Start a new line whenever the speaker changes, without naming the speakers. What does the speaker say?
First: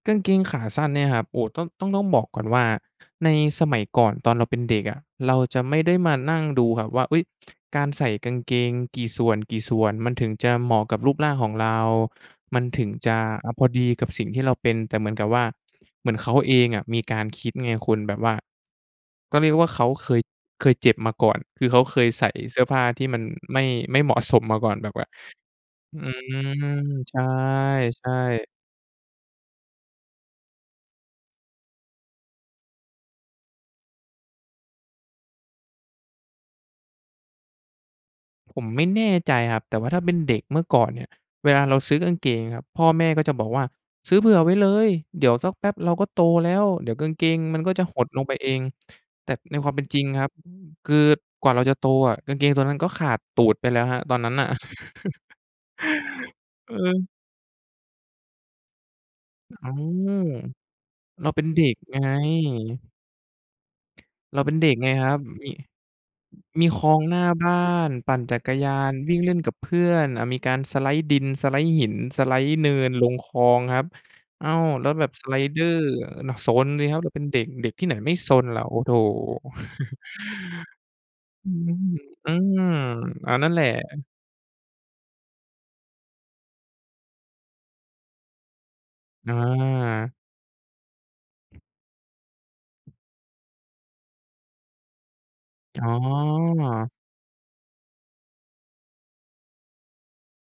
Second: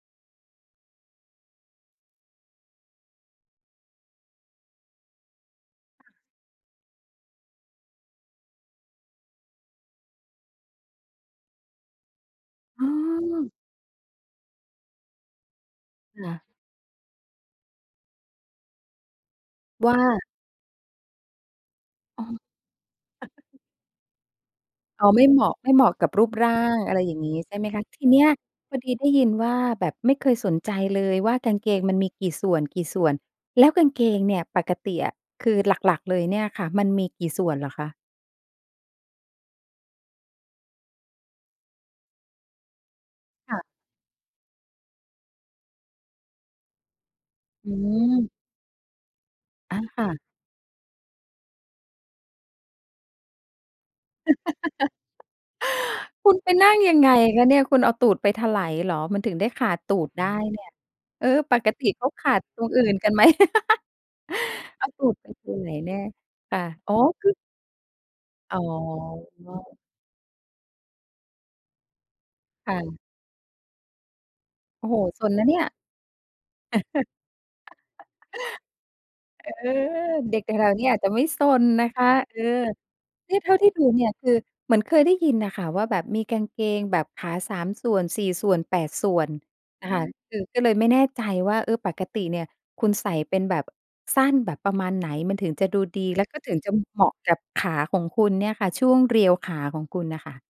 กางเกงขาสั้นเนี่ยนะครับ โอ้ ต้อง ต้อง ต้องบอกก่อนว่า ในสมัยก่อนตอนเราเป็นเด็กอะ เราจะไม่ได้มานั่งดูครับว่า เฮ้ย การใส่กางเกงกี่ส่วน ๆ มันถึงจะเหมาะกับรูปร่างของเรา มันถ
เ
ึงจะ อ
ออ
า พอดีกับสิ่งที่เราเป็น แต่เหมือนกับว่า เหมือน
ค
เข
่
า
ะ
เองอะมีการคิดไงคุณ แบบว่า ก็เรียกว่าเขา
ว่
เคย
า?
เคยเจ็บมาก่อน คือเขาเคย
อ
ใ
๋
ส
อ
่เสื้อผ้าที่มันไม่ ไม่เหมาะสมมาก่อน แบบ
อ
ว่
๋
า
อ ไม่เหมาะ ไม่เหมาะ
อื
กับรูปร่า
ม
ง อะไรอย
ใช
่างงี้ใช่ไหมคะ? ที
่
เนี้ย
ๆ
พอดีได้ยินว่า แบบไม่เคยสนใจเลยว่า กางเกงมันมีกี่ส่วน ๆ แล้วกางเกงเนี่ยปกติอะ คือหลัก ๆ เลยเนี่ยค่ะมันมีกี่ส่วนเหรอคะ?
ผมไม่แน่ใจครับ แต่ว่าถ้าเป็นเด็กเมื่อก่อนเนี่ย เวลาเราซื้อกางเกงครับ พ่อแม่ก็จะบอก
ค่
ว่
ะ
า "ซื้อเผื่อไว้เลย เดี๋ยวสักแป๊บเราก็โตแล้ว เดี๋ยวกางเกงมัน
อ
ก
ื
็จะหดล
ม
งไปเอง" แต่ในความ
อ
เป
า
็นจ
ค
ริง
่ะ
ครับ อืม คือกว่าเราจะโตอะกางเกงตัวนั้นก็ขาดตูดไปแล้วครับ ตอนนั้นน่ะ
คุณไปนั
เ
่งยัง
ออ
ไงคะเนี่ย? คุณเอาตูดไปไถลเหรอ? มันถึงได้
อ
ข
อ้
า
าว
ดตูดได้เนี่ย เ
เ
อ
ร
อ
าเป็น
ป
เด็
ก
ก
ติ
ไง
เขาขาดตรงอื่นกันไหม?
เราเป็นเด็ก
เอ
ไง
าตู
ครั
ด
บ
ไปไ
ม
ถ
ี
ล
อ
แน่
ือ
ค่ะ
มีคล
อ
อ
๋อ
งหน้า
กึ๊ก
บ้าน ปั่นจัก
อ
ร
๋อ
ยาน วิ่ง เล่นกับเพื่อน อา มีการ สไลด์ ดิน สไลด์ หิน สไลด์ เ
ค
นิ
่
น
ะ
ลงคลองครับ อ้าว แ
โอ
ล้
้
ว
โฮ!
แบบ
ซ
ส
น
ไล
นะเน
เ
ี
ด
่
อ
ย
ร์ เน่าะ ซนสิครับ เราเป็นเด็ก เด็กที่ไหนไม่ซนล่ะ โอ้ โถ่
อ เออ เด็กอย่างเราเนี่ยอาจจะไม่ซ
อื
น
อ
นะคะ
อื
เออ
ม
เ
อ
นี
า
่ย
น
เ
ั
ท
่
่
น
า
แหล
ท
ะ
ี่ดูเนี่ยคือเหมือนเคยได้ยินน่ะค่ะว่า แบบมีกางเกงแบบขา 3 ส่วน 4 ส่วน 8 ส่วน
อ
อะค่ะ
า
คือก็เลยไม่แน่ใจว่า เออ ปกติเนี่ยคุณใส่เป็นแบบ สั้นแบบประมาณไหน? มันถึงจะดู
อ๋อ
ดี แล้วก็ถึงจะเหมาะกับขาของคุณเนี่ยค่ะ ช่วงเรียวขาของคุณน่ะค่ะ